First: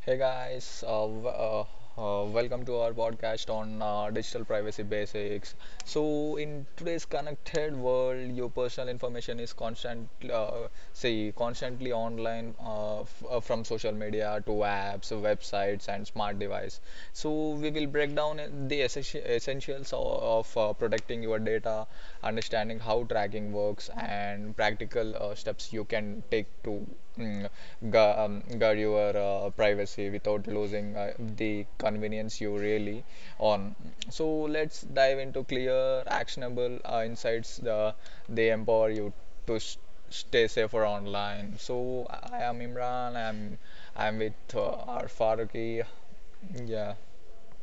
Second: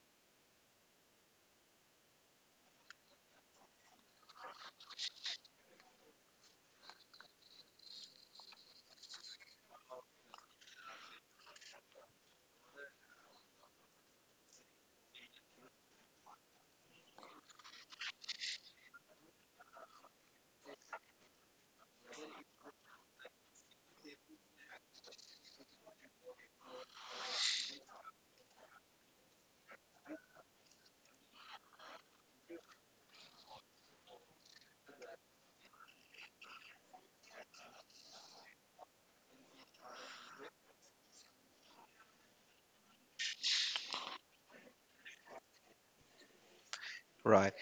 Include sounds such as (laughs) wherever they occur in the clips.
Hey guys, welcome to our podcast on digital privacy basics. So, in today's connected world, your personal information is constantly online, from social media to apps, websites, and smart device. So, we will break down the essentials of protecting your data, understanding how tracking works, and practical steps you can take to mm, guard your privacy without losing the convenience you really on. So let's dive into clear, actionable insights. They empower you to s stay safer online. So I am Imran. I'm with our Faruqi. Yeah, Right.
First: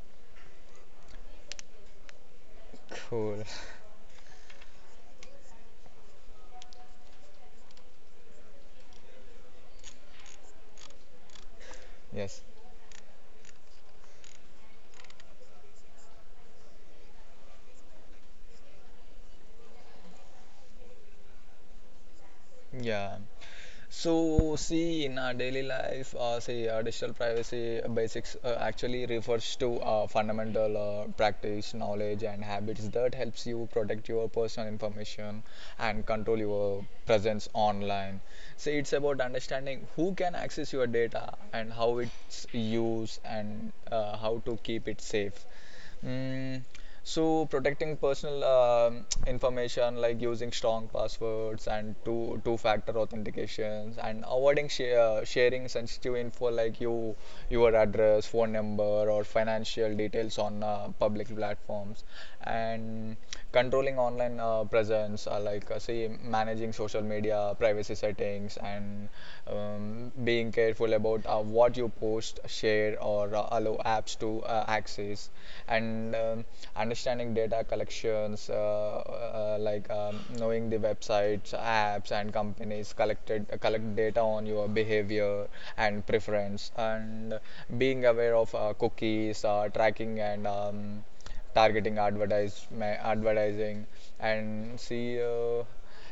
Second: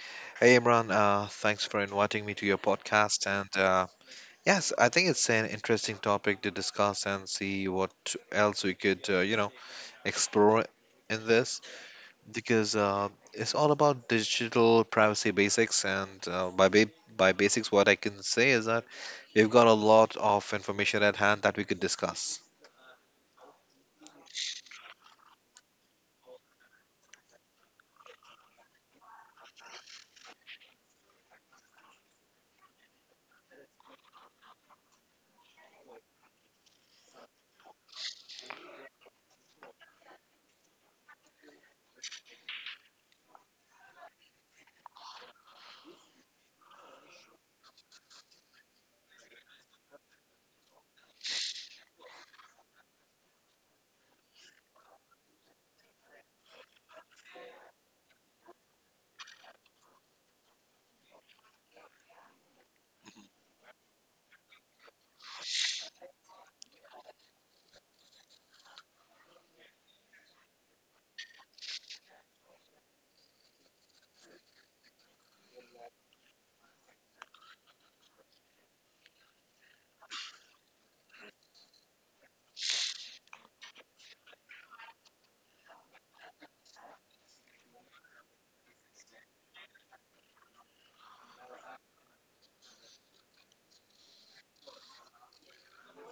Hey, Imran, thanks for inviting me to your podcast. cool. (laughs) And yes, I think it's an interesting topic to discuss and see what else we could, explore in this Yes. because it's all about digital privacy basics. And by basics, what I can say is that we've got a lot of information at hand that we could discuss. Yeah. So, see, in our daily life, digital privacy basics actually refers to fundamental practice, knowledge, and habits that helps you protect your personal information and control your presence online. So, it's about understanding who can access your data and how it's used, and how to keep it safe. Mm, so protecting personal information, like using strong passwords and two-factor authentications, and avoiding sh sharing sensitive info like you your address, phone number, or financial details on public platforms, and controlling online presence, like say managing social media privacy settings, and being careful about what you post, share, or allow apps to access, and understanding data collections, knowing the websites, apps, and companies collect data on your behavior and preference, and being aware of cookies, tracking, and targeting advertise, advertising, and see uh,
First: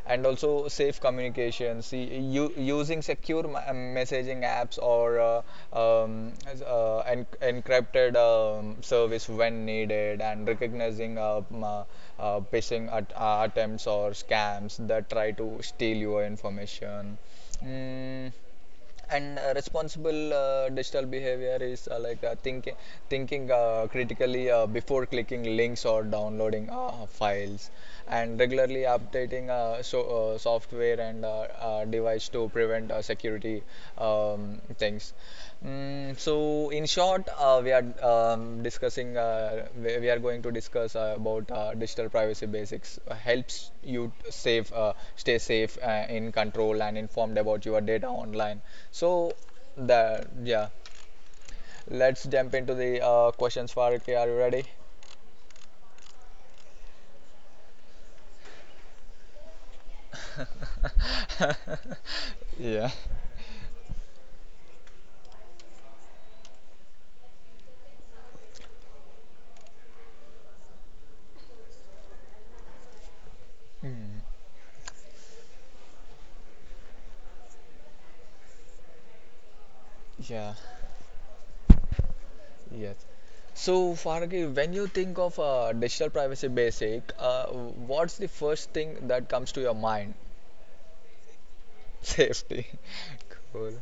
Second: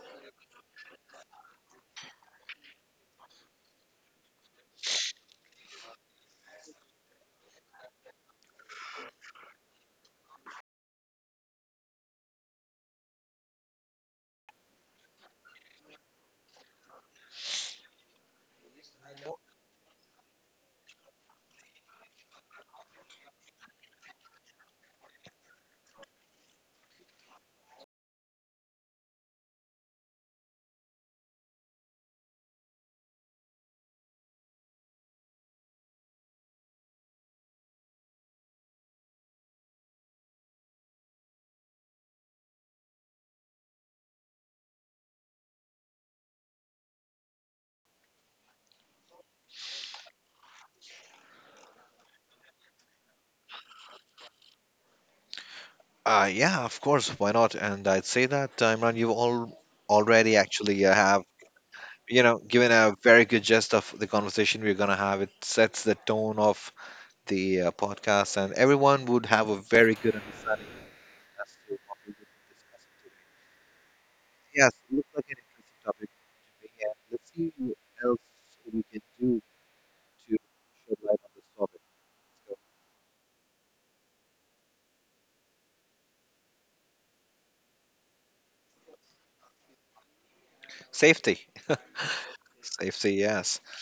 and also safe communications. See, you using secure messaging apps, or um, encrypted service when needed, and recognizing attempts or scams that try to steal your information. Mm, and responsible digital behavior is like thinking critically before clicking links or downloading files, and regularly updating software and device to prevent security things. Mm, so in short, we are going to discuss about digital privacy basics. Helps you t- save stay safe, in control, and informed about your data online. So that, yeah, let's jump into the questions for it. Are you ready? Yeah, of course, why not? And I'd say that, Imran, you all already actually have (laughs) given Yeah. a very good gist of the conversation we're going to have. It sets the tone of the podcast, and everyone would have a very good understanding as to what we would be discussing today. Hmm. Yes, it looks like an interesting topic to me, and let's see what else we can do to Yeah. shed light on this topic. So, Yes. So Faragi, when you think of digital privacy basic, what's the first thing that comes to your mind? safety. (laughs) (laughs) Safety. Safety, (laughs) yes. Cool.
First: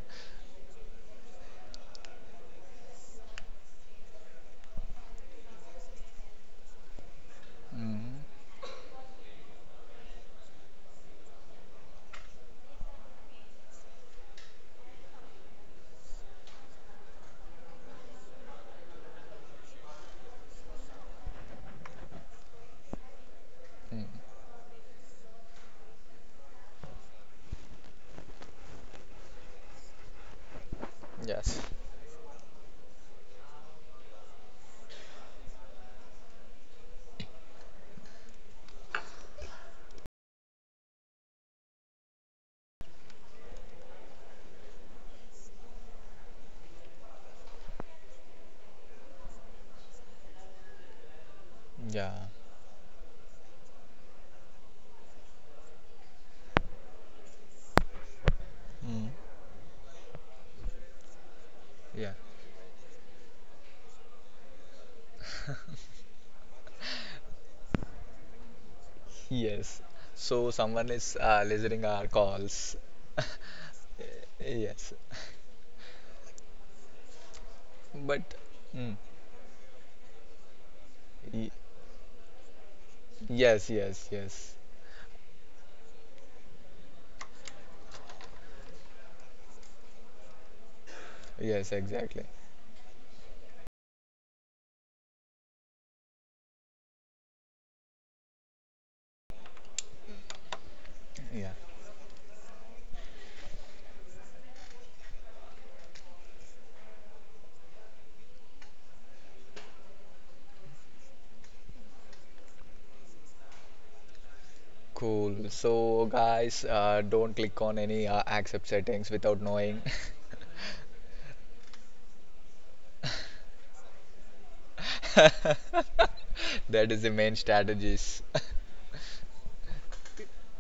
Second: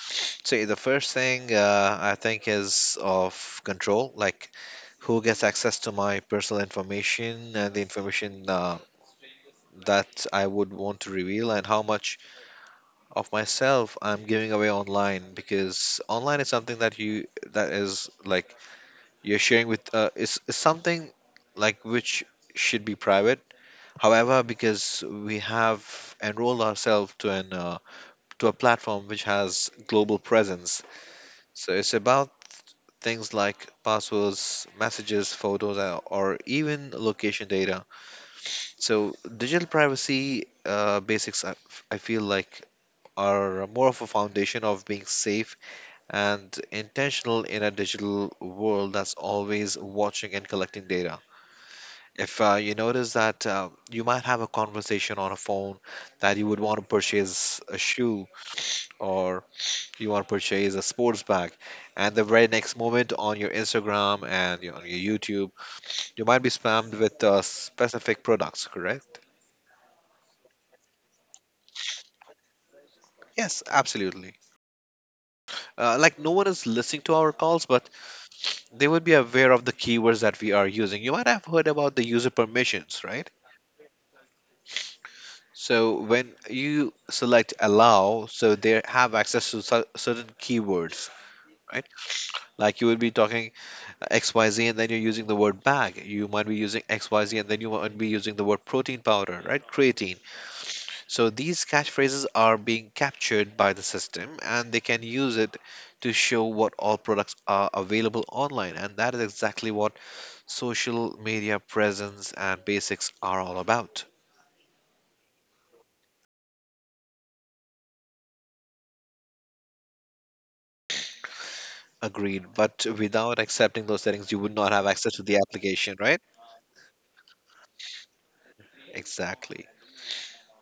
So the first thing I think is of control, like who gets access to my personal information and the Mm. information that I would want to reveal and how much of myself I'm giving away online because online is something that you that is like you're sharing with is something like which should be private. Mm. However, because we have enrolled ourselves to an to a platform which has global presence, Yes. so it's about things like passwords, messages, photos, or even location data. So digital privacy basics, I feel like are more of a foundation of being safe and intentional in a digital world that's always watching and collecting data. Yeah. If you notice that you might have a conversation on a phone that you would want to purchase a shoe Mm. or you want to purchase a sports bag, Yeah. and the very next moment on your Instagram and on your YouTube, you might be spammed with specific products, correct? Yes. So someone is listening our calls. Yes, absolutely. (laughs) Yes. Like no one is listening to our calls, but But they mm, would be aware of the keywords that we are using. You might have y- heard about the user permissions, right? yes, yes, yes, So when you select allow, so they have access to certain keywords, yes, right? exactly. Like you would be talking XYZ and then you're using the word bag. You might be using XYZ and then you might be using the word protein powder, right? Creatine. So Yeah, these catchphrases are being captured by the system and they can use it to show what all products are available online. And that is exactly what social media presence and basics are all about. cool. So, guys, don't click on any accept settings without knowing. Agreed. But without accepting those settings, you would not have access to the application, right? (laughs) That is the main strategies. (laughs) Exactly.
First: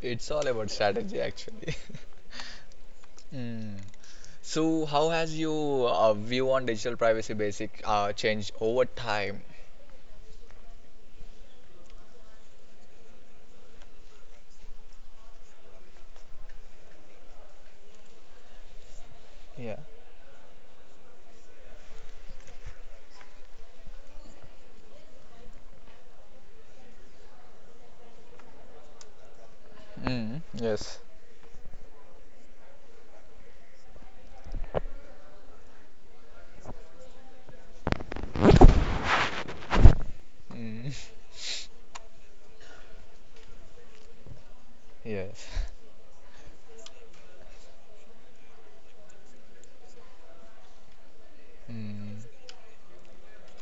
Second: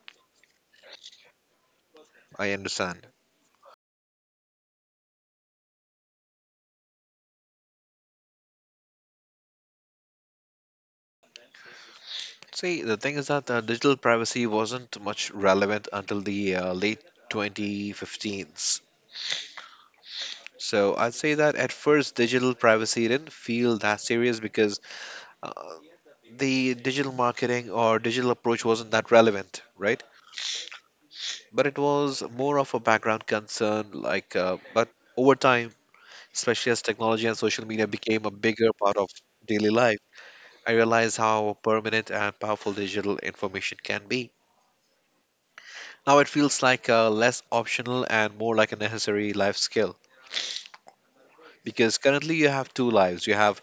It's all about strategy, actually. (laughs) I understand. Mm. So, how has your view on digital privacy basic changed over time? See, the thing is that digital privacy wasn't much relevant until the late 2015s. Yeah. So I'd say that at first, digital privacy didn't feel that serious because uh, the digital marketing or digital approach wasn't that relevant, right? Mm. Yes. But it was more of a background concern. But over time, especially as technology and social media became a bigger part of daily life, I Mm. realized how permanent and powerful digital information can be. (laughs) Yes. Now it feels like less optional and more like a necessary life skill because Mm. currently you have two lives. You have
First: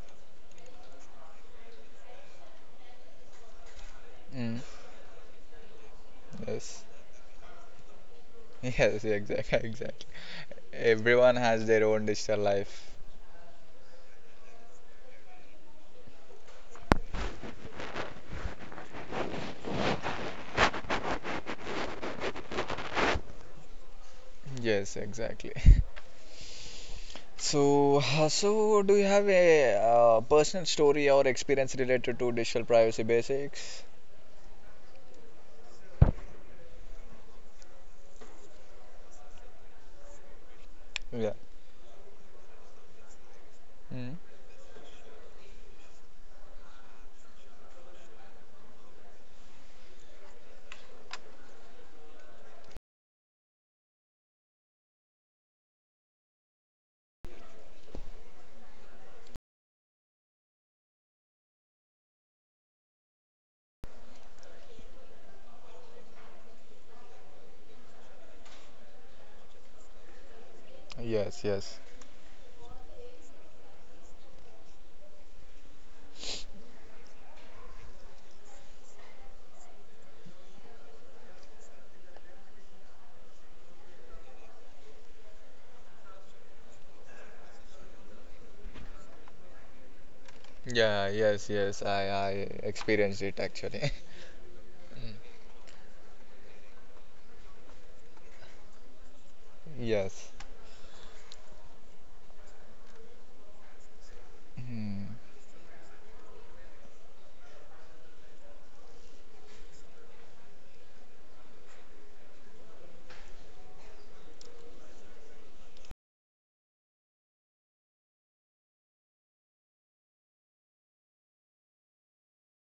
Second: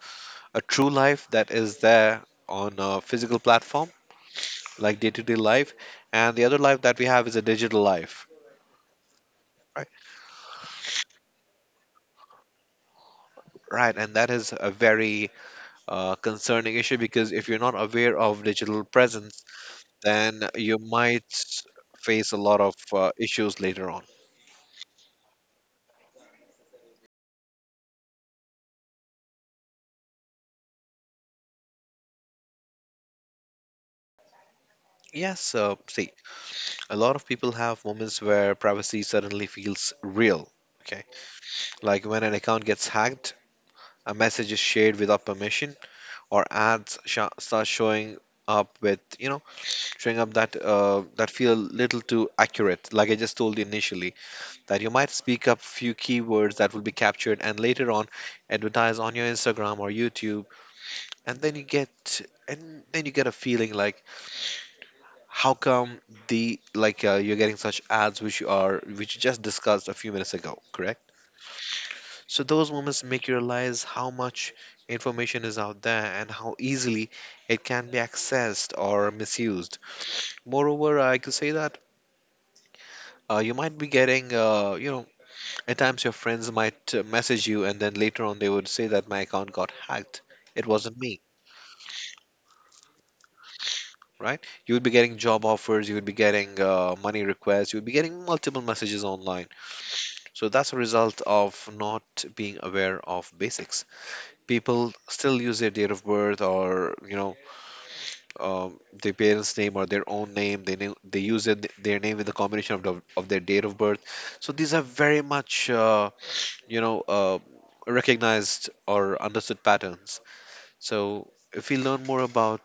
a true life that is there on a physical platform, Mm. like day to day life, and the other life Yes. that we have is a digital life. (laughs) Yes. Exactly. Right, Exactly. Everyone has their own digital life. right, and that is a very concerning issue because if you're not aware of digital presence, then you might face a lot of issues later on. Yes, exactly. (laughs) So, so do you have a personal story or experience related to digital privacy basics? Yes, see, a lot of people have moments where privacy suddenly feels real. Okay, Yeah. like when an account gets hacked, a Mm. message is shared without permission, or start showing up with showing up that that feel little too accurate. Like I just told you initially, that you might speak up few keywords that will be captured and later on advertise on your Instagram or YouTube and then you get and then you get a feeling like how come the like you're getting such ads which you just discussed a few minutes ago, correct? Yes, yes. So those moments make you realize how much information is out there and how easily it can be accessed or misused. Moreover, I could say that you might be getting at times, your friends might message you, and then later on, they would say that my account got hacked. It wasn't Yeah, me, yes, yes. I experienced it actually. right? You would be getting job offers, you would be getting money requests, you would be getting multiple messages online. (laughs) Yes. So that's a result of not being aware of basics. People Hmm. still use their date of birth or their parents' name or their own name. They use their name with a combination of of their date of birth. So these are very much you know. Uh, recognized or understood patterns. So, if we learn more about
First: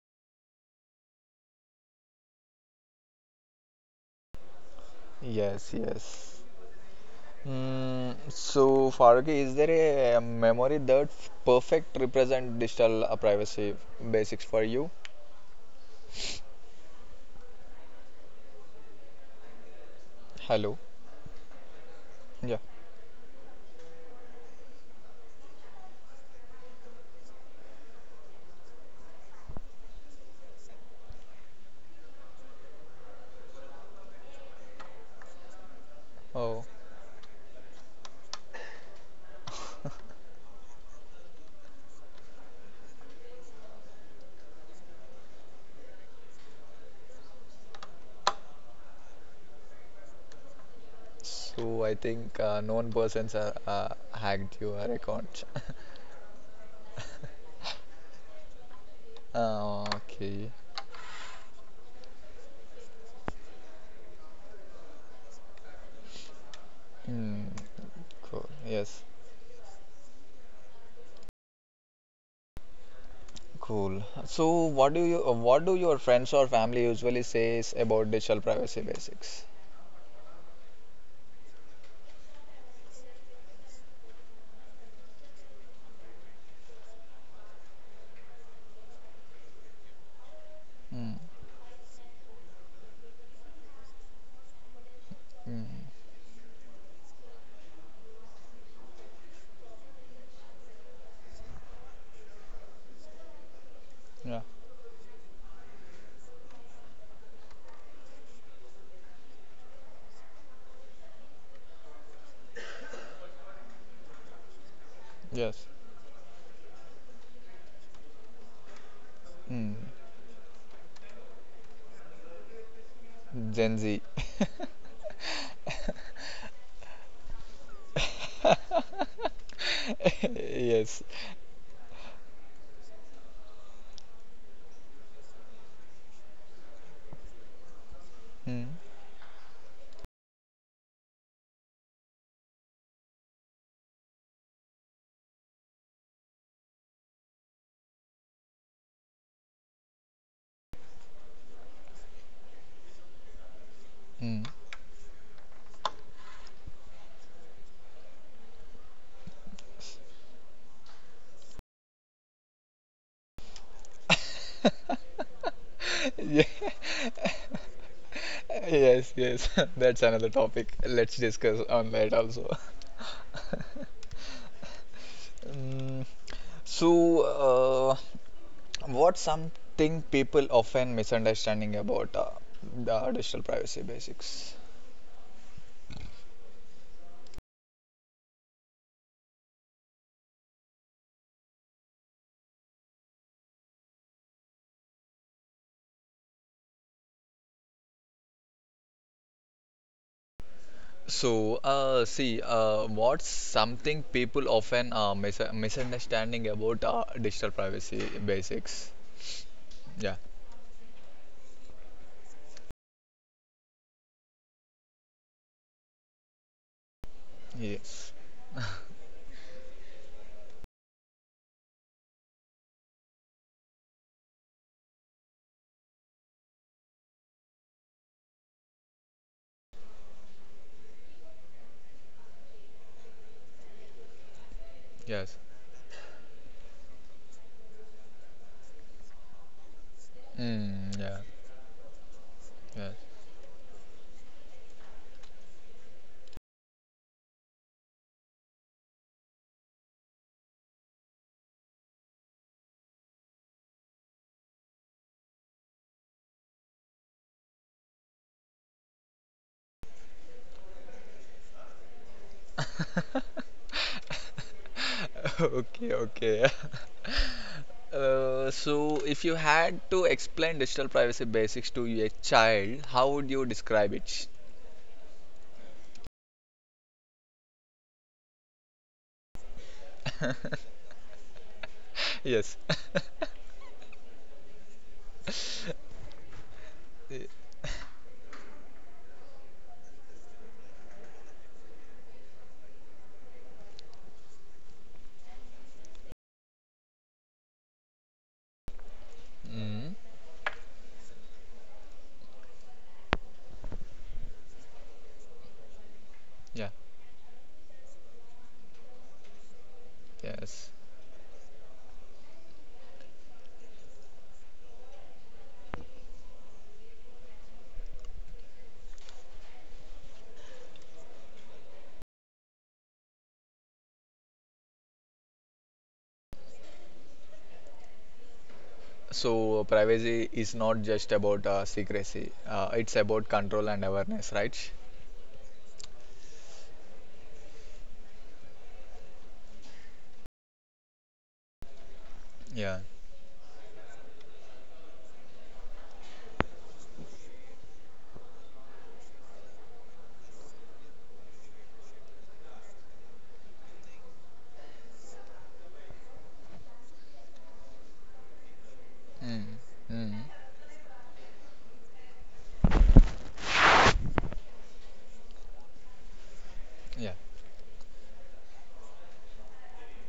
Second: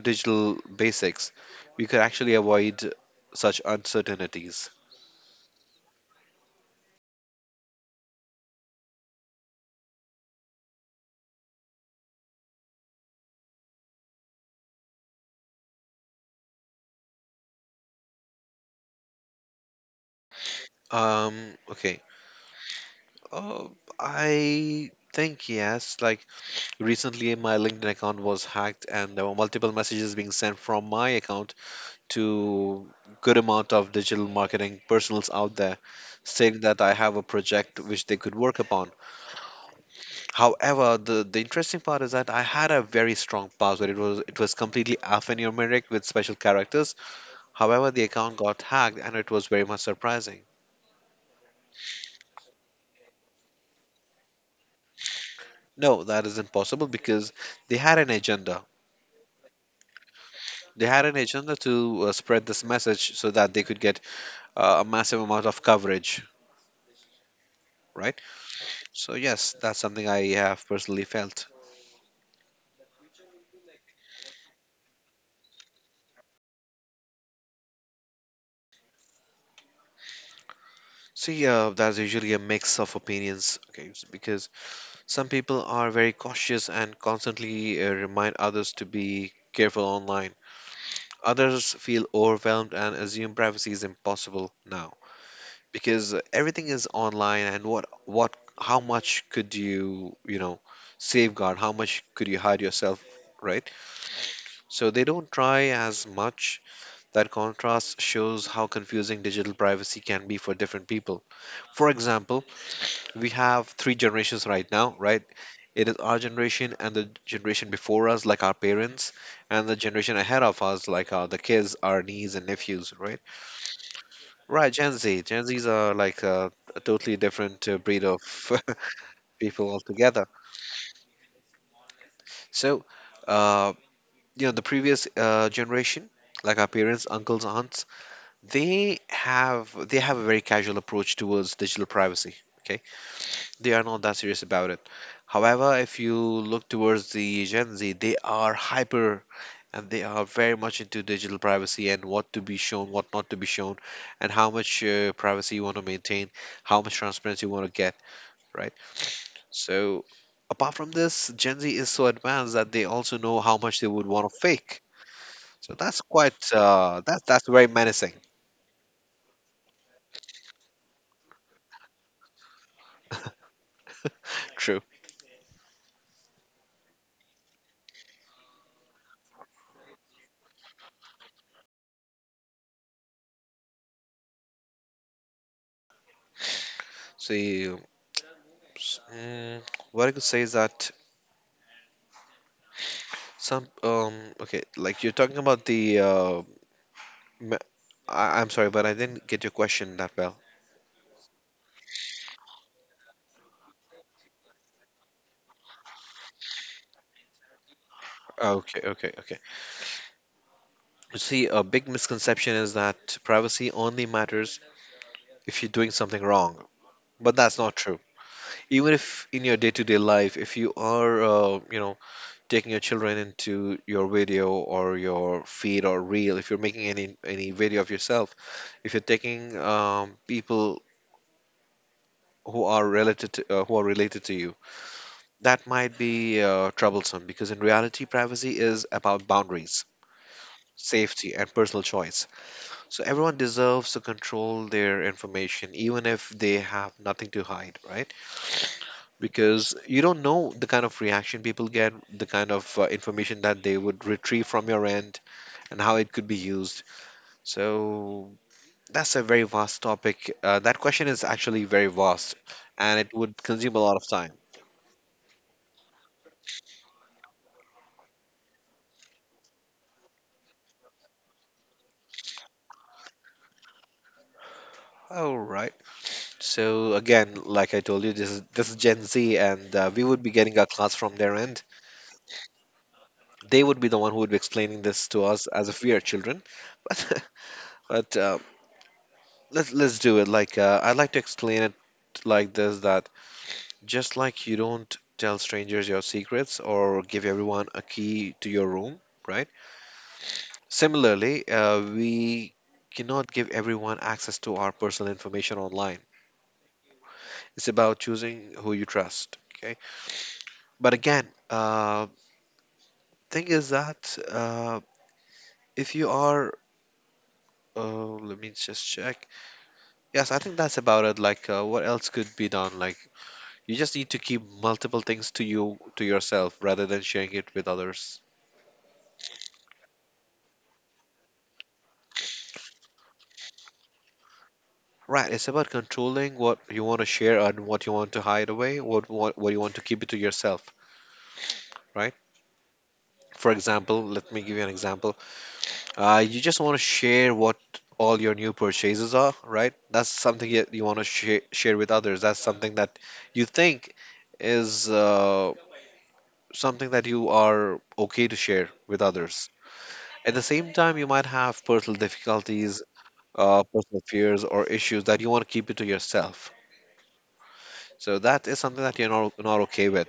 digital basics, we could actually avoid such uncertainties. Yes, yes. Mm, so, Farooqi, is there a memory that perfect represent digital privacy basics for you? Hello. Okay. Yeah. Uh, I think yes. Like recently, my LinkedIn account was hacked, and there were multiple messages being sent from my account to good amount of digital marketing personals out there, saying Oh. that I have a project which they could work upon. However, the interesting part is that I had a very strong password. It was completely alphanumeric with special characters. However, the account got hacked, and it was very much surprising. So I think known persons are hacked your account. (laughs) No, that is impossible because they had an agenda. Okay. They had an agenda to spread this message so that they could get a massive amount of coverage, Hmm. right? Cool. Yes. So yes, that's something I have personally felt. Cool. So what do you what do your friends or family usually says about digital privacy basics? See, that's usually a mix of opinions, okay? Because some people are very cautious and constantly remind others to be careful online. Hmm. Others feel overwhelmed and assume privacy is impossible now Hmm. because everything is online and what how much could you, you know, safeguard? How much could you hide yourself, right? Yeah. So they don't try as much. That contrast shows how confusing digital privacy can be for different people. For example, we have three generations right now, right? Yes. It is our generation and the generation before us, like our parents, and Hmm. the generation ahead of us, like the kids, our nieces and nephews, right? Gen Z. Right, Gen Z. Gen Zs are like a totally different breed of (laughs) (laughs) people altogether. Yes. So, uh, the previous generation, like our parents, uncles, aunts, Hmm. They have a very casual approach towards digital privacy. Okay, they are not that serious about it. However, if you look towards the Gen Z, they are hyper and they are very much into digital privacy and what to be shown, what not to be shown, and Hmm. how (laughs) much privacy you want to maintain, how much transparency you want to get, right? So, apart from this, Gen Z is so advanced that they also know how much they would want to fake. So that's Yeah. quite that's very menacing. Yes, yes. (laughs) That's another topic. Let's discuss on that also. (laughs) True. Mm, so, uh, what's something people often misunderstanding about the digital privacy basics? So, s- mm, what I could say is that some um okay, like you're talking about the me- I'm sorry, but I didn't get your question that well. So, what's something people often misunderstanding about digital privacy Okay, basics? okay, okay. Yeah. You see, a big misconception is that privacy only matters if you're doing something wrong, but that's not true. Yes. Even if in your day-to-day life, if you are, taking your children into your video or your feed or reel, if you're making any video of yourself, if you're taking people who are related to, who are related to you, Yes. that might be troublesome because in reality, privacy is about boundaries, Mm, yeah. safety, and personal choice. Yeah. So everyone deserves to control their information, even if they have nothing to hide, right? Because you don't know the kind of reaction people get, the kind of information that they would retrieve from your end, and how it could be used. So that's a very vast topic. That question is actually very vast, and it would consume a lot of time. (laughs) Okay. Okay. (laughs) So, if you had to explain digital privacy basics to a child, how would you describe it? All right. So again, like I told you, this is Gen Z, and we would be getting our (laughs) class from their end. Yes. (laughs) They would be the one who would be explaining this to us as if we are children. (laughs) But, but let's do it. Like I'd like to explain it like this: that just like you don't tell strangers your secrets or give everyone a key to your room, right? Mm, Similarly, we cannot give everyone access to our personal information online. yeah. It's about choosing who you trust. Okay, Yes, but again, thing is that if you are, let me just check. Yes, I think that's about it. What else could be done? You just need to keep multiple things to yourself rather than sharing it with others. so privacy is not just about secrecy, it's about control and awareness, right? Right, it's about controlling what you want to share and what you want to hide away, what you want to keep it to yourself, right? Yeah. For example, let me give you an example. You just want to share what all your new purchases are, right? That's something that you want to share with others. That's something that you think is something that you are okay to share with others. Mm, mm, At the same time, you might have personal difficulties, personal fears, or issues that you want to keep it to yourself. yeah. So that is something that you're not okay with.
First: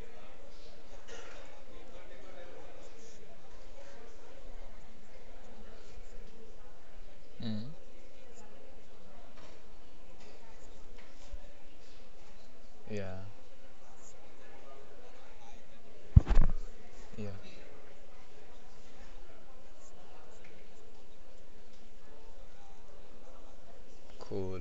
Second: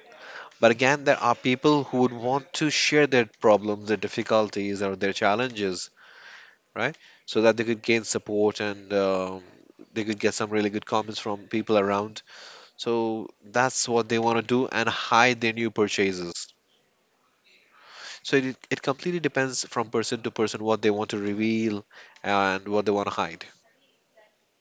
But again, there are people who would want to share their problems, their difficulties, or their challenges, right? So that they Mm, could gain support and they could get some really good comments from people around. yeah, So that's what they want to do and hide their new purchases. yeah, So it completely depends from person to person what they want to reveal and what they want to hide. cool.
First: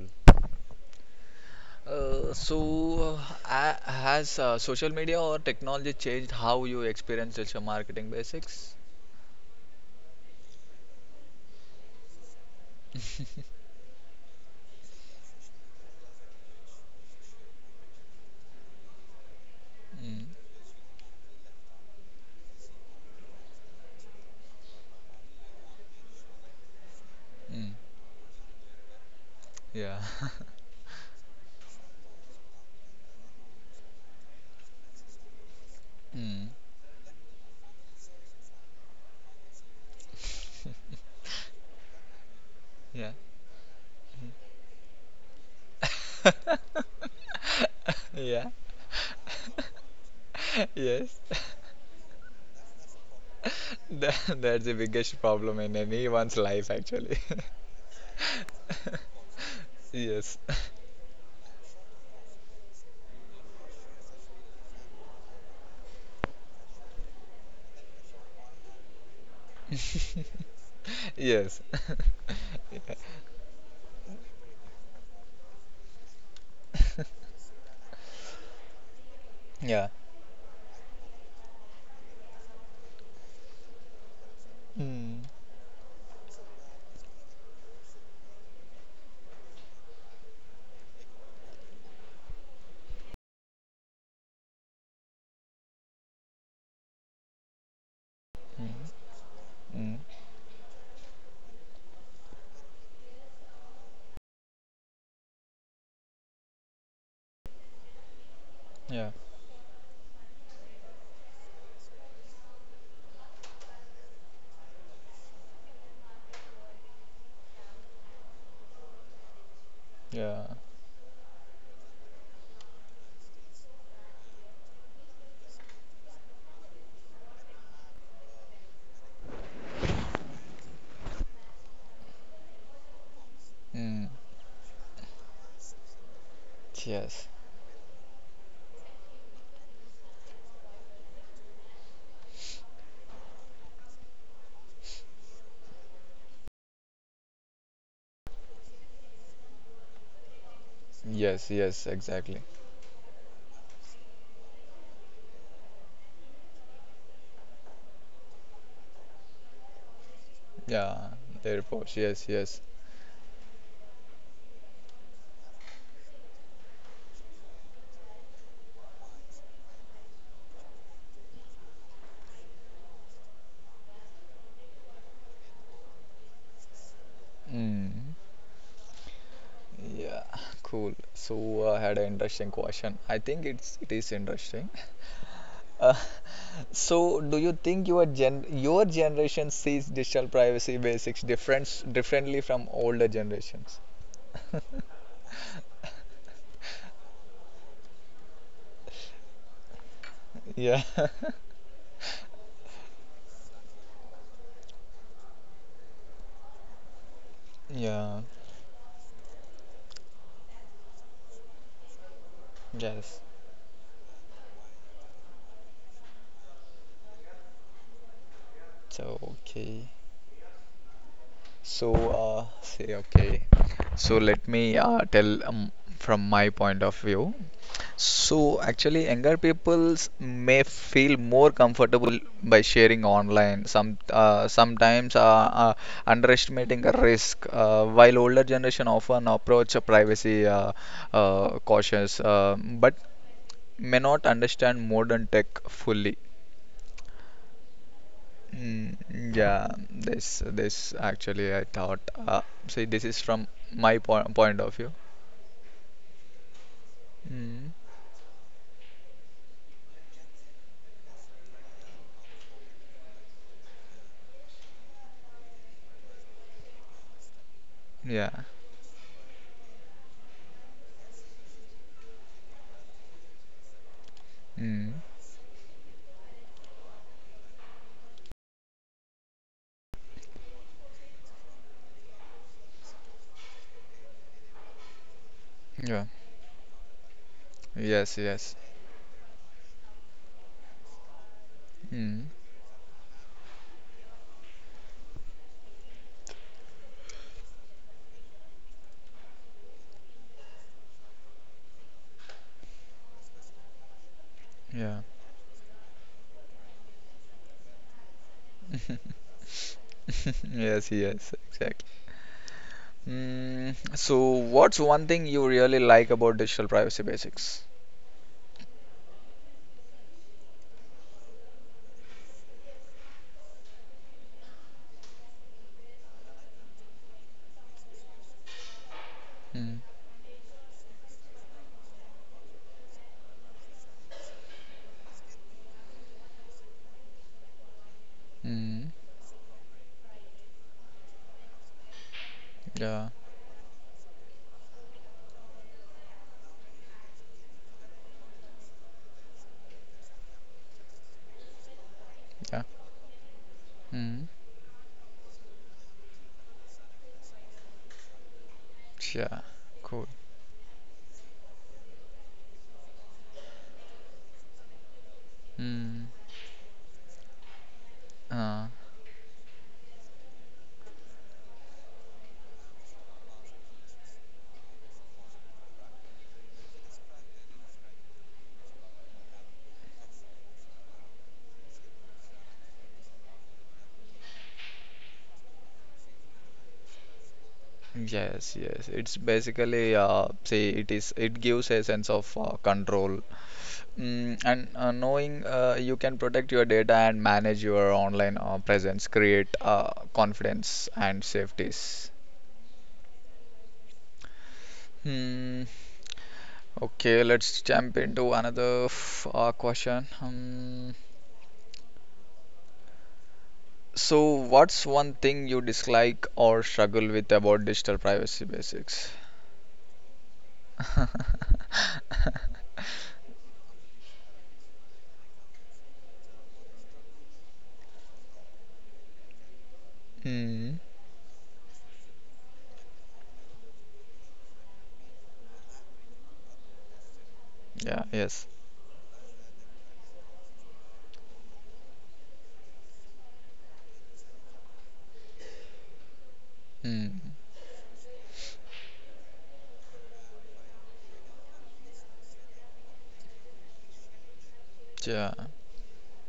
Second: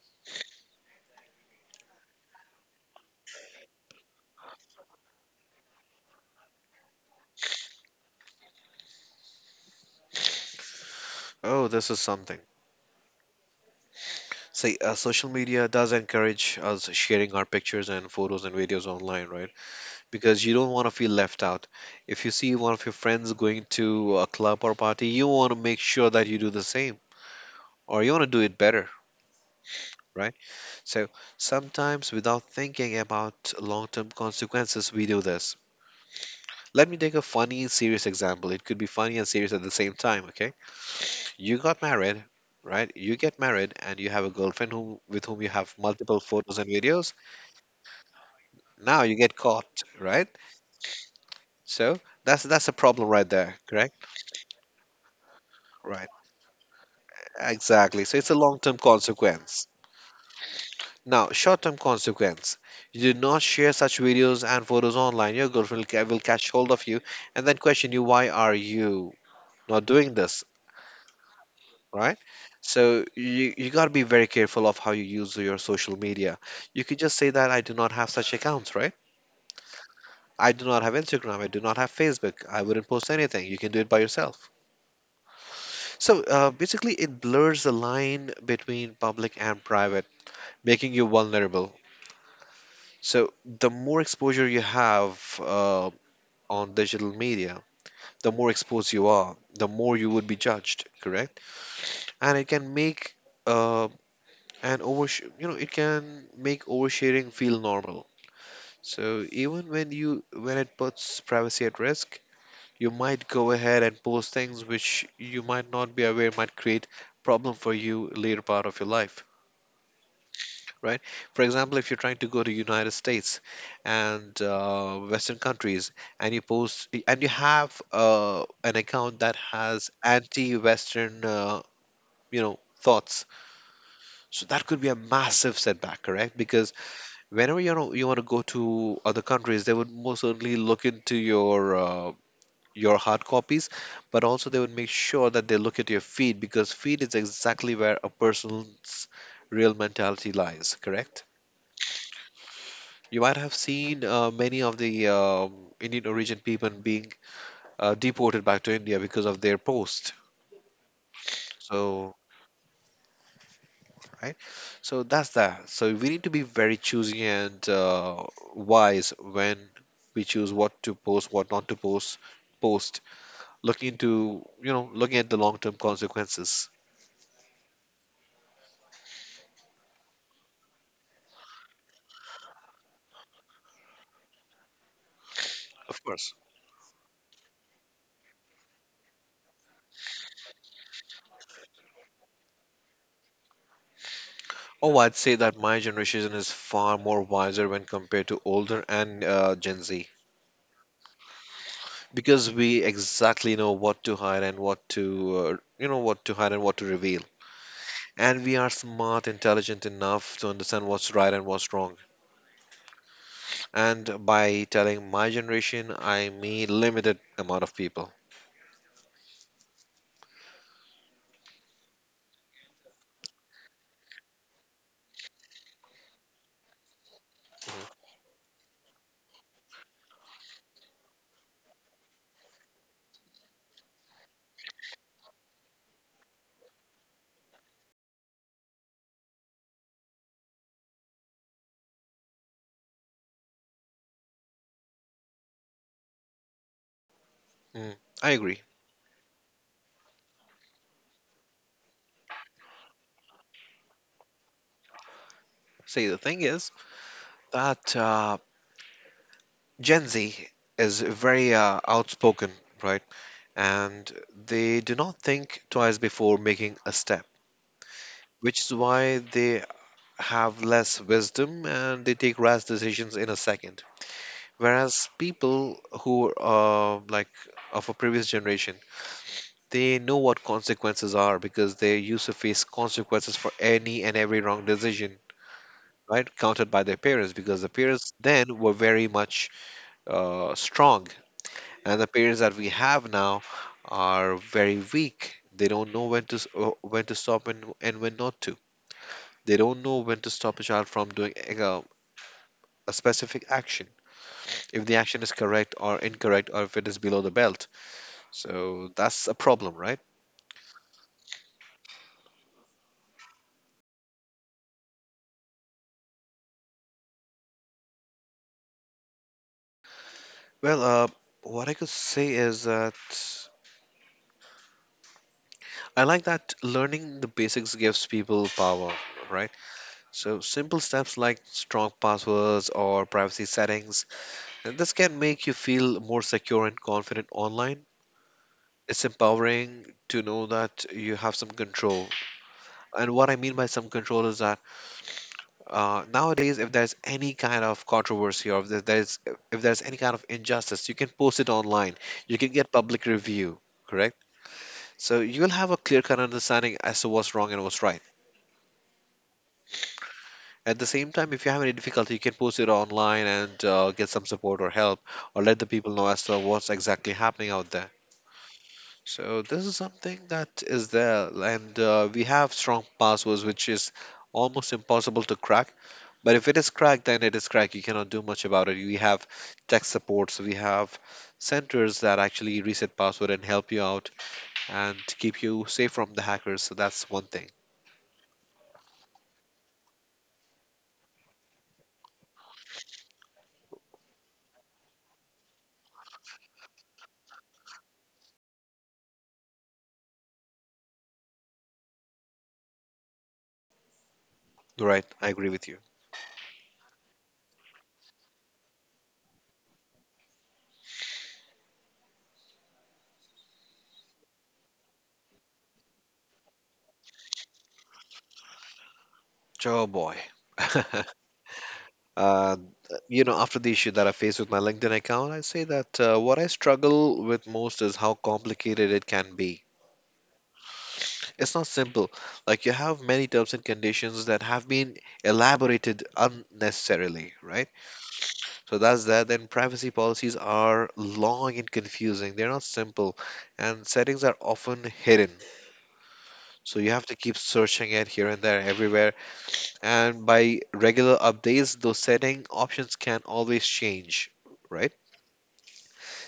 uh, so uh, has social media or technology changed how you experience such a marketing basics? Oh, this is something. See, social media does encourage us sharing our pictures and photos and videos online, right? Mm, Because you don't want to feel left out. If you see one of your friends going to a club or party, you want to make sure that you do the same, mm, or you want to do it better, yeah. right? So sometimes without thinking about long term consequences, we do this. (laughs) Mm, Let me take a funny and serious example. It could be funny and serious at the same time, okay? You got married, right? yeah, You get married and you have a girlfriend whom, with whom you have multiple photos and videos. yeah. Now you get caught, right? (laughs) Yes. So that's a problem right there, (laughs) correct? That, that's the biggest problem in Right. anyone's life, actually. Exactly. So it's a long-term consequence. (laughs) Yes. Now, short-term consequence. You do not share such videos and photos online. Your girlfriend will will catch hold of you and then question you, why are you not doing this, (laughs) Yes. right? (laughs) So you got to be very careful of how you use your social media. You could just say that I do not have such accounts, right? Yeah. I do not have Instagram. I do not have Facebook. I wouldn't post anything. You can do it by yourself. Mm. So basically, it blurs the line between public and private, making you vulnerable. So the more exposure you have uh, on digital media, the more exposed you are, the more Mm. you would be judged, correct? And it can make uh, an over, you know, it can make oversharing feel normal. Yeah. So even when you when it puts privacy at risk, you might go ahead and post things which you might not be aware might create problem for you later part of your life, Yeah. right? For example, if you're trying to go to United States and western countries, and you post and you have an account that has anti-western you know thoughts, Mm. so that could be a massive setback, correct? Because Yes. whenever, you know, you want to go to other countries, they would most certainly look into your hard copies, but also they would make sure that they look at your feed, because feed is exactly where a person's real mentality lies, correct? Yes. Yes. Exactly. You might have seen many of the Indian origin people being deported back to India because of their post. Yeah. Airports. So, Yes. Yes. right? So that's that. So we need to be very choosy and wise when we choose what to post, what not to post, looking into, you know, looking at the long-term consequences, Mm. Yeah. Cool. So I had an interesting question. I think it is interesting. Uh, of course. (laughs) so, do you think your gen your generation sees digital privacy basics differently from older generations? (laughs) Oh, I'd say that my generation is far more wiser when compared to older and Gen Z, Yeah, (laughs) because we exactly know what to hide and what to what to hide and what to reveal. yeah, And we are smart, intelligent enough to understand what's right and what's wrong. yes. And by telling my generation, I mean limited amount of people. So, okay. So, say okay. So let me tell from my point of view. Mm-hmm. So actually, younger peoples may feel more comfortable by sharing online. Sometimes uh, underestimating a risk, while older generation often approach a privacy cautious, but may not understand modern tech fully. Mm, I agree. Mm, yeah, this actually I thought. Uh, see, this is from my po point of view. See, the thing is Mm, that Gen Z is very outspoken, right? And they do not think twice before making a step, yeah. which is why they have less wisdom and they take rash decisions in a second. Mm, Whereas people who are like of a previous generation, they know what consequences are because they used to face consequences for any and every wrong decision, yeah. right? Counted by their parents, because the parents Yes. Yes. then were very much strong, and the Mm, parents that we have now are very weak. They don't know when to when to stop and when not to. They don't know when to stop a child from doing like, a specific action, if the yeah. action is correct or incorrect or if it is below the belt. So (laughs) that's a problem, right? (laughs) Yes, yes, exactly. Mm, so, what's one thing you really like about digital privacy basics? Well, what I could say is that I like that learning the basics gives people power, right? Mm, So simple steps like strong passwords or privacy settings. And this can make you feel more secure and confident online. mm, It's empowering to know that you have some control. yeah, And what I mean by some control is that nowadays, if there's any kind of controversy, or if there- there's if there's any kind of injustice, you can post it online. You can yeah, get public review, correct? mm, So you'll have a clear cut understanding as to what's wrong and what's right. yeah, cool. At the same time, if you have any difficulty, you can post it online and get some support or help, or let the people Mm, know as to what's exactly happening out there. uh, So this is something that is there, and we have strong passwords, which is almost impossible to crack. But if it is cracked, then it is cracked. You cannot do much about it. We have tech supports, we have centers that actually reset password and help you out and keep you safe from the hackers. So that's one thing. yes, yes. It's basically, say it is, it gives a sense of control. Mm, and knowing you can protect your data and manage your online presence, create confidence and safeties. Right, I agree Hmm. with you. Okay, let's jump into another question. So, what's one thing you dislike or struggle with about digital privacy basics? Oh boy. (laughs) (laughs) Uh, you know, after the issue that I faced with my LinkedIn account, I say that what I struggle with most is how complicated it can be. Mm, It's not simple. Like you have many terms and conditions that have been elaborated unnecessarily, right? yeah, yes. So that's that. Then privacy policies are long and confusing. They're not simple, and settings are often hidden. So you have to Mm, keep searching it here and there, everywhere. And by regular updates, those setting options can always change, right? yeah.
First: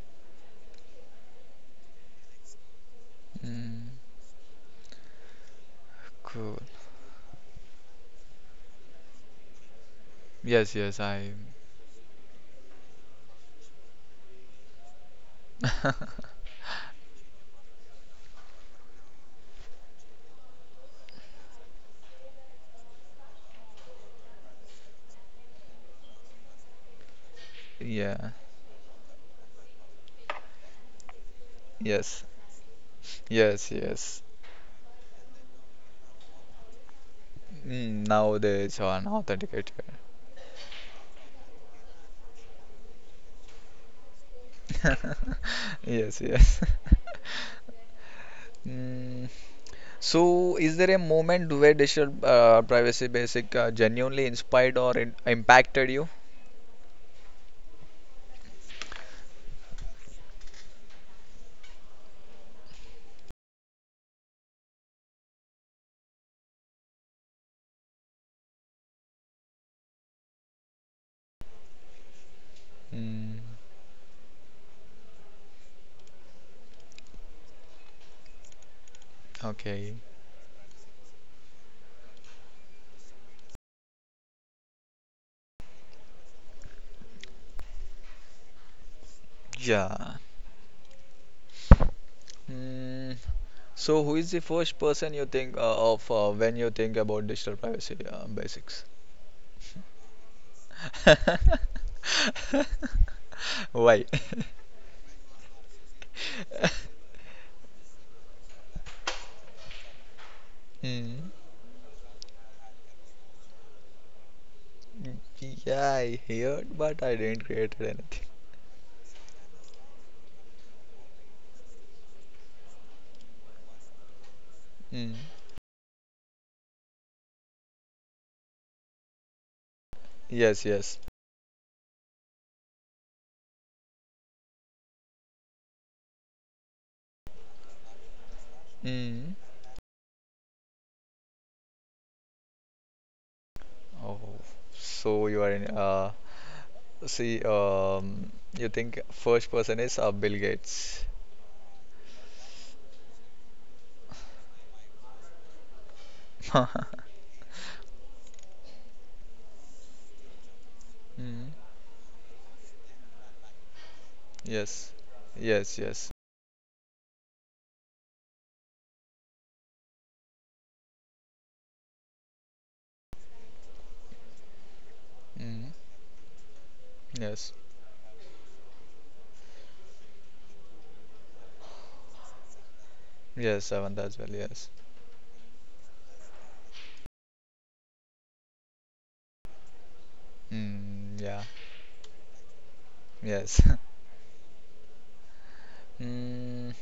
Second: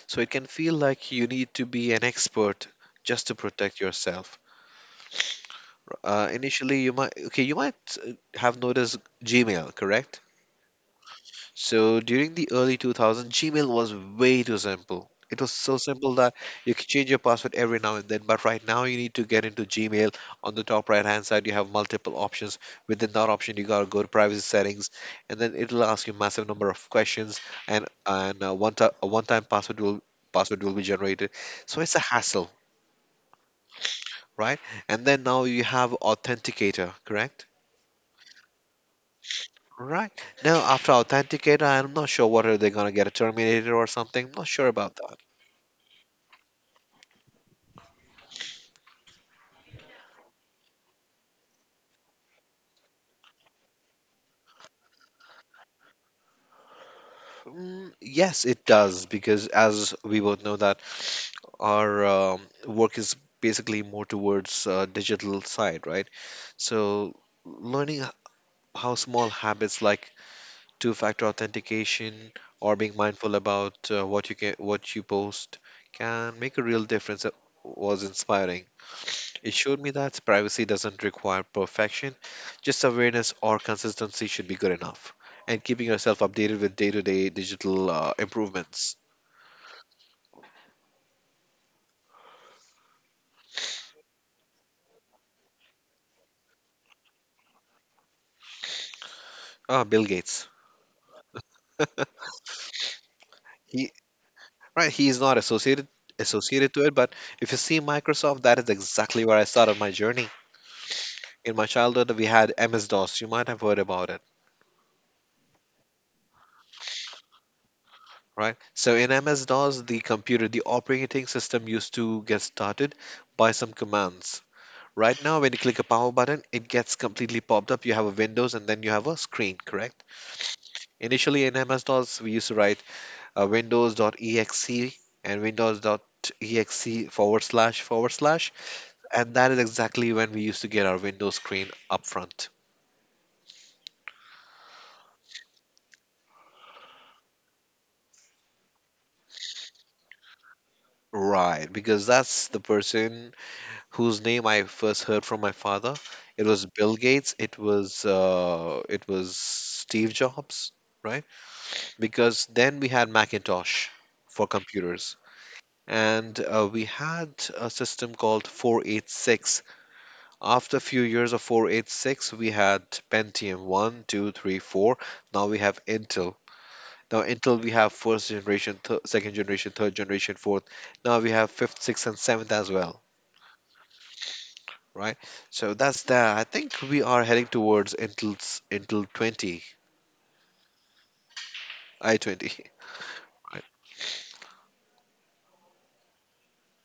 So it can feel like you need to be an expert just to protect Mm, yourself. Cool. Initially, you might okay, you might have noticed Gmail, correct? Yes, yes, I. So during the early 2000s, Gmail was way too simple. It was so simple that you could change your password every now and then, but right now you need to get into Gmail. On the top right-hand side, you have multiple options. Within that option, you gotta go to privacy settings, and then it'll ask you massive number of questions, and Yeah, one time a one-time password will be generated. So it's a yes, hassle, yes, yes. right? And then now you have Authenticator, correct? Mm, nowadays, you are an authenticator. Right. Now, after Authenticator, I'm not sure what are they gonna get, a Terminator or something. I'm not sure about that. (laughs) Yes, yes. (laughs) Mm, so, is there a moment where digital privacy basic genuinely inspired or in impacted you? Mm, yes, it does, because as we both know that our work is basically more towards digital side, right? So learning h- how small habits like two-factor authentication or being mindful Mm, about what you post can make a real difference, was inspiring. It showed me okay. that privacy doesn't require perfection, just awareness or consistency should be good enough. And keeping yourself updated with day to day digital improvements. Yeah. Mm, so, who is the first person you think of when you think about digital privacy basics? Ah, Bill Gates. (laughs) He Why? right, he is not associated to (laughs) it, but if you see Microsoft, that is exactly where I started my journey. Mm, In my childhood, we had MS DOS. You might have heard about it, yeah, I heard, but I didn't create anything. right? So in MS DOS, the computer, the operating system used to get started by some commands. Mm, Right now, when you click a power button, it gets completely popped up. You have a windows and then you have a screen, correct? yes, yes. Initially in MS DOS, we used to write windows.exe and windows.exe forward slash forward slash. Mm. And that is exactly when we used to get our Windows screen up front. Oh, so you are in. See, you think first person is Bill Gates. Right, because that's the person whose name I first heard from my father. It was (laughs) Bill Gates. It was Steve Jobs, right? Mm, Because then we had Macintosh for yes, computers. yes, yes. And we had a system called 486. After a few years of 486 we had pentium one, 2, 3, 4. Now we Mm, have Intel. Now yes, Intel, we have first generation second generation, third generation, fourth. Now we have fifth, sixth, and seventh as well, yes, seventh as well, yes. right? So that's that. I think we are heading towards Intel's Intel 20, Mm, yeah, i20. (laughs) yes. Right? (laughs) Mm,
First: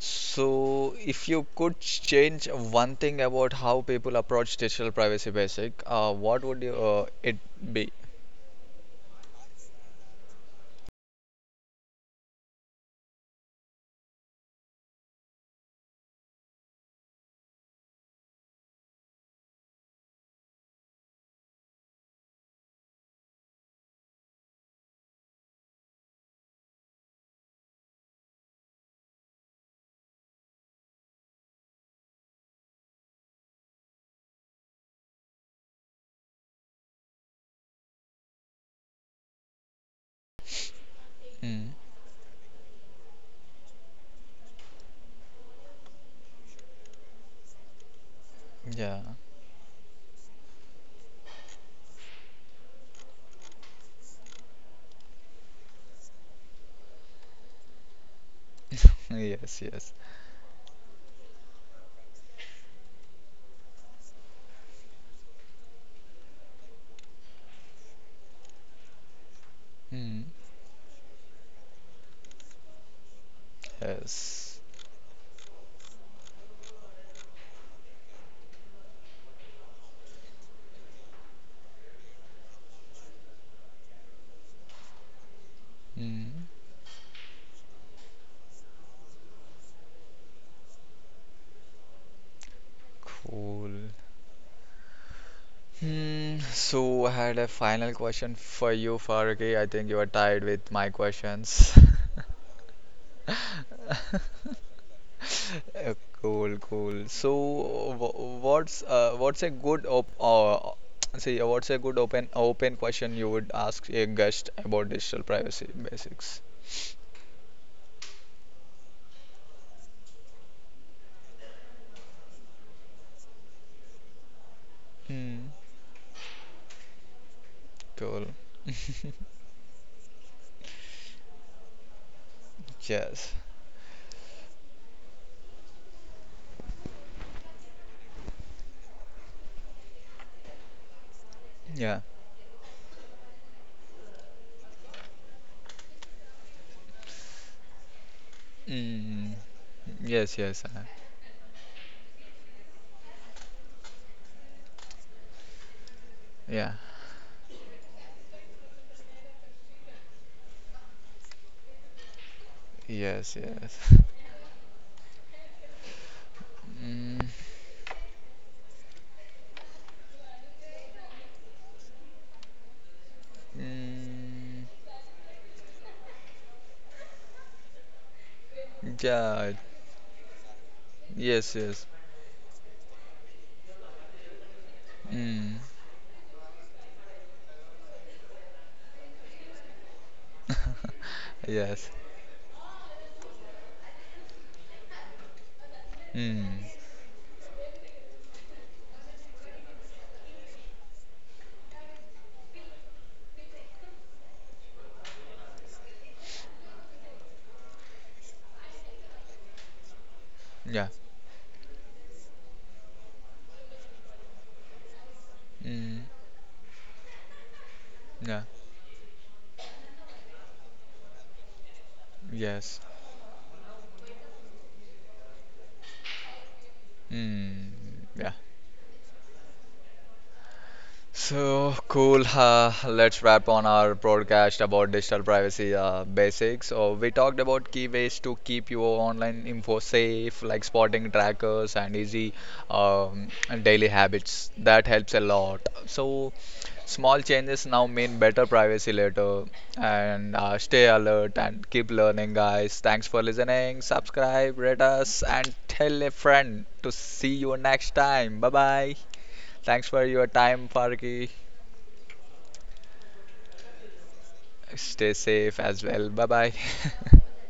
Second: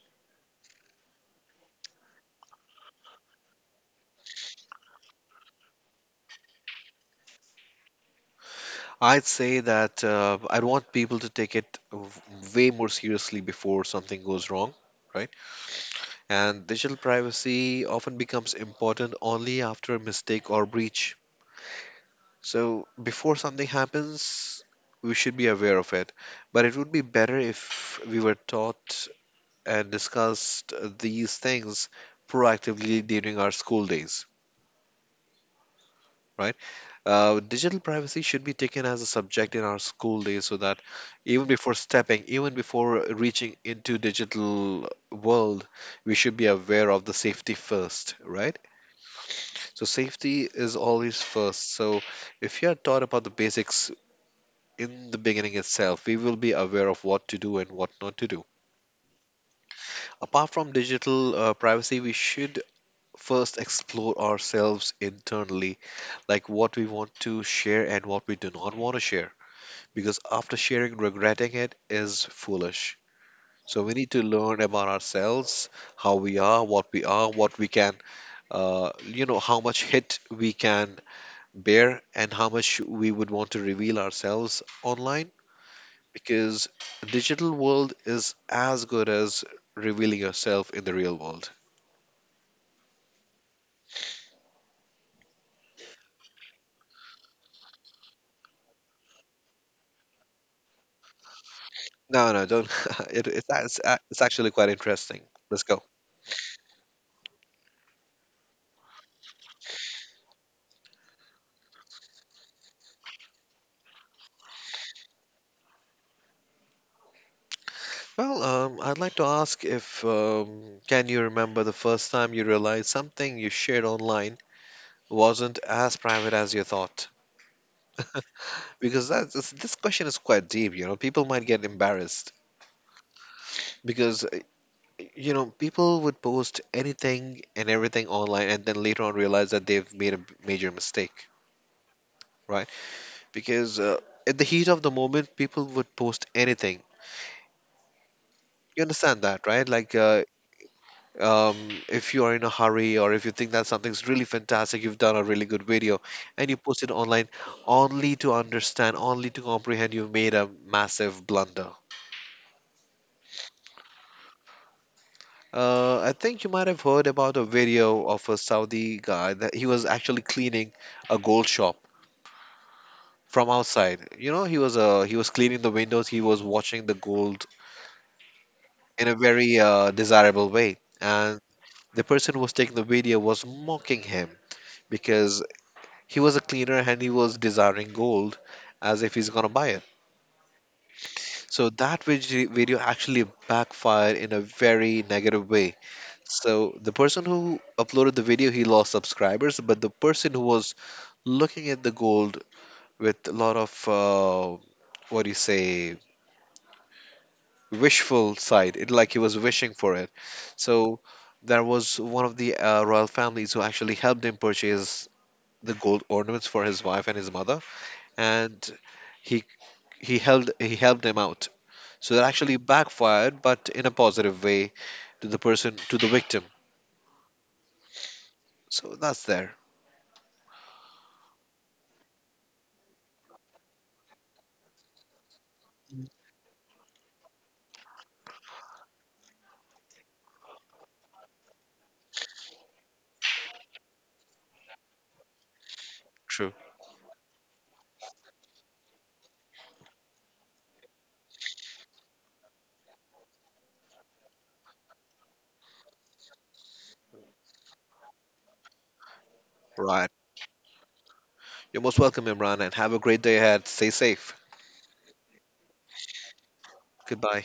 so, if you could change one thing about how people approach digital privacy basic, what would it be? I'd say that I'd want people to take it way more seriously before something goes wrong, right? And digital privacy often becomes important only after a mistake or breach. So before something happens, we should be aware of it. But it would be better if we were taught and discussed these things proactively during our school days, right? Digital privacy should be taken as a subject in our school days so that Mm, even before reaching into digital world, we should be aware of the safety first, right? yeah. So safety is always first. So if you are taught about the basics in the beginning itself, we will be aware of what to do and what not to do. (laughs) Yes, yes. Apart from digital privacy, we should first explore ourselves internally, like what we want to share and what we do not want to share. Because Mm, after sharing, regretting it is foolish. So we need to yes. learn about ourselves, how we are, what we are, what we can, how much hit we can bear and how much we would want to reveal ourselves online, Mm, because the digital world is as good as revealing yourself in the real world. cool. Hmm, so I had a final question for you, Faruqi. I think you are tired with my questions. (laughs) No, no, don't. (laughs) it, it's a- it's actually quite interesting. Let's go. Uh, cool, cool. So, what's a good what's a good open question you would ask a guest about digital privacy basics? Well, I'd like to ask if can you remember the first time you realized something you shared online Hmm, wasn't as private as you thought? cool. Because (laughs) this question is quite deep. You know, people might get embarrassed Yes. because, you know, people would post anything and everything online and then later on realize that they've made a major mistake, Yeah. right? Because at the heat of the moment, people would post anything. You understand Mm. that, right? Yes, yes, um, if you are in a hurry or if you think that something's really fantastic, you've done a really good video and you yeah. post it online only to understand, only to comprehend you've made a massive blunder. Yes, yes. (laughs) I think you might have heard Mm. about a video of a Saudi guy that he was actually cleaning a gold shop from outside. You know, Mm. He was cleaning the windows. He was watching the gold in a Yeah, very desirable way, and yes, yes. the person who was taking the video was mocking him because Mm, he was a cleaner and he was desiring gold as if he's gonna buy it. So yes. that video actually backfired in a very negative way. Mm, So the person who uploaded the video, he lost subscribers, but the person who was looking at the gold with a lot of what do you say wishful side. It like he was wishing for it. yeah. So there was one of the royal families who actually helped him purchase the Mm, gold ornaments for his wife and his mother, yeah. and he he helped him out. So that actually Yes. backfired, but in a positive way, to the person to the victim. Mm, yeah. So that's there. So cool. Let's wrap on our broadcast about digital privacy basics. So we talked about key ways to keep your online info safe, like spotting trackers and easy um, daily habits. That helps a lot. So True. small changes now mean better privacy later. And stay alert and keep learning, guys. Thanks for listening. Subscribe, rate us, and tell a friend. To see you next time. Bye bye. Thanks for Right. your time, Farki. You're most welcome, Imran, and have a great day ahead. Stay safe. Stay safe as well. Bye bye. (laughs) Goodbye.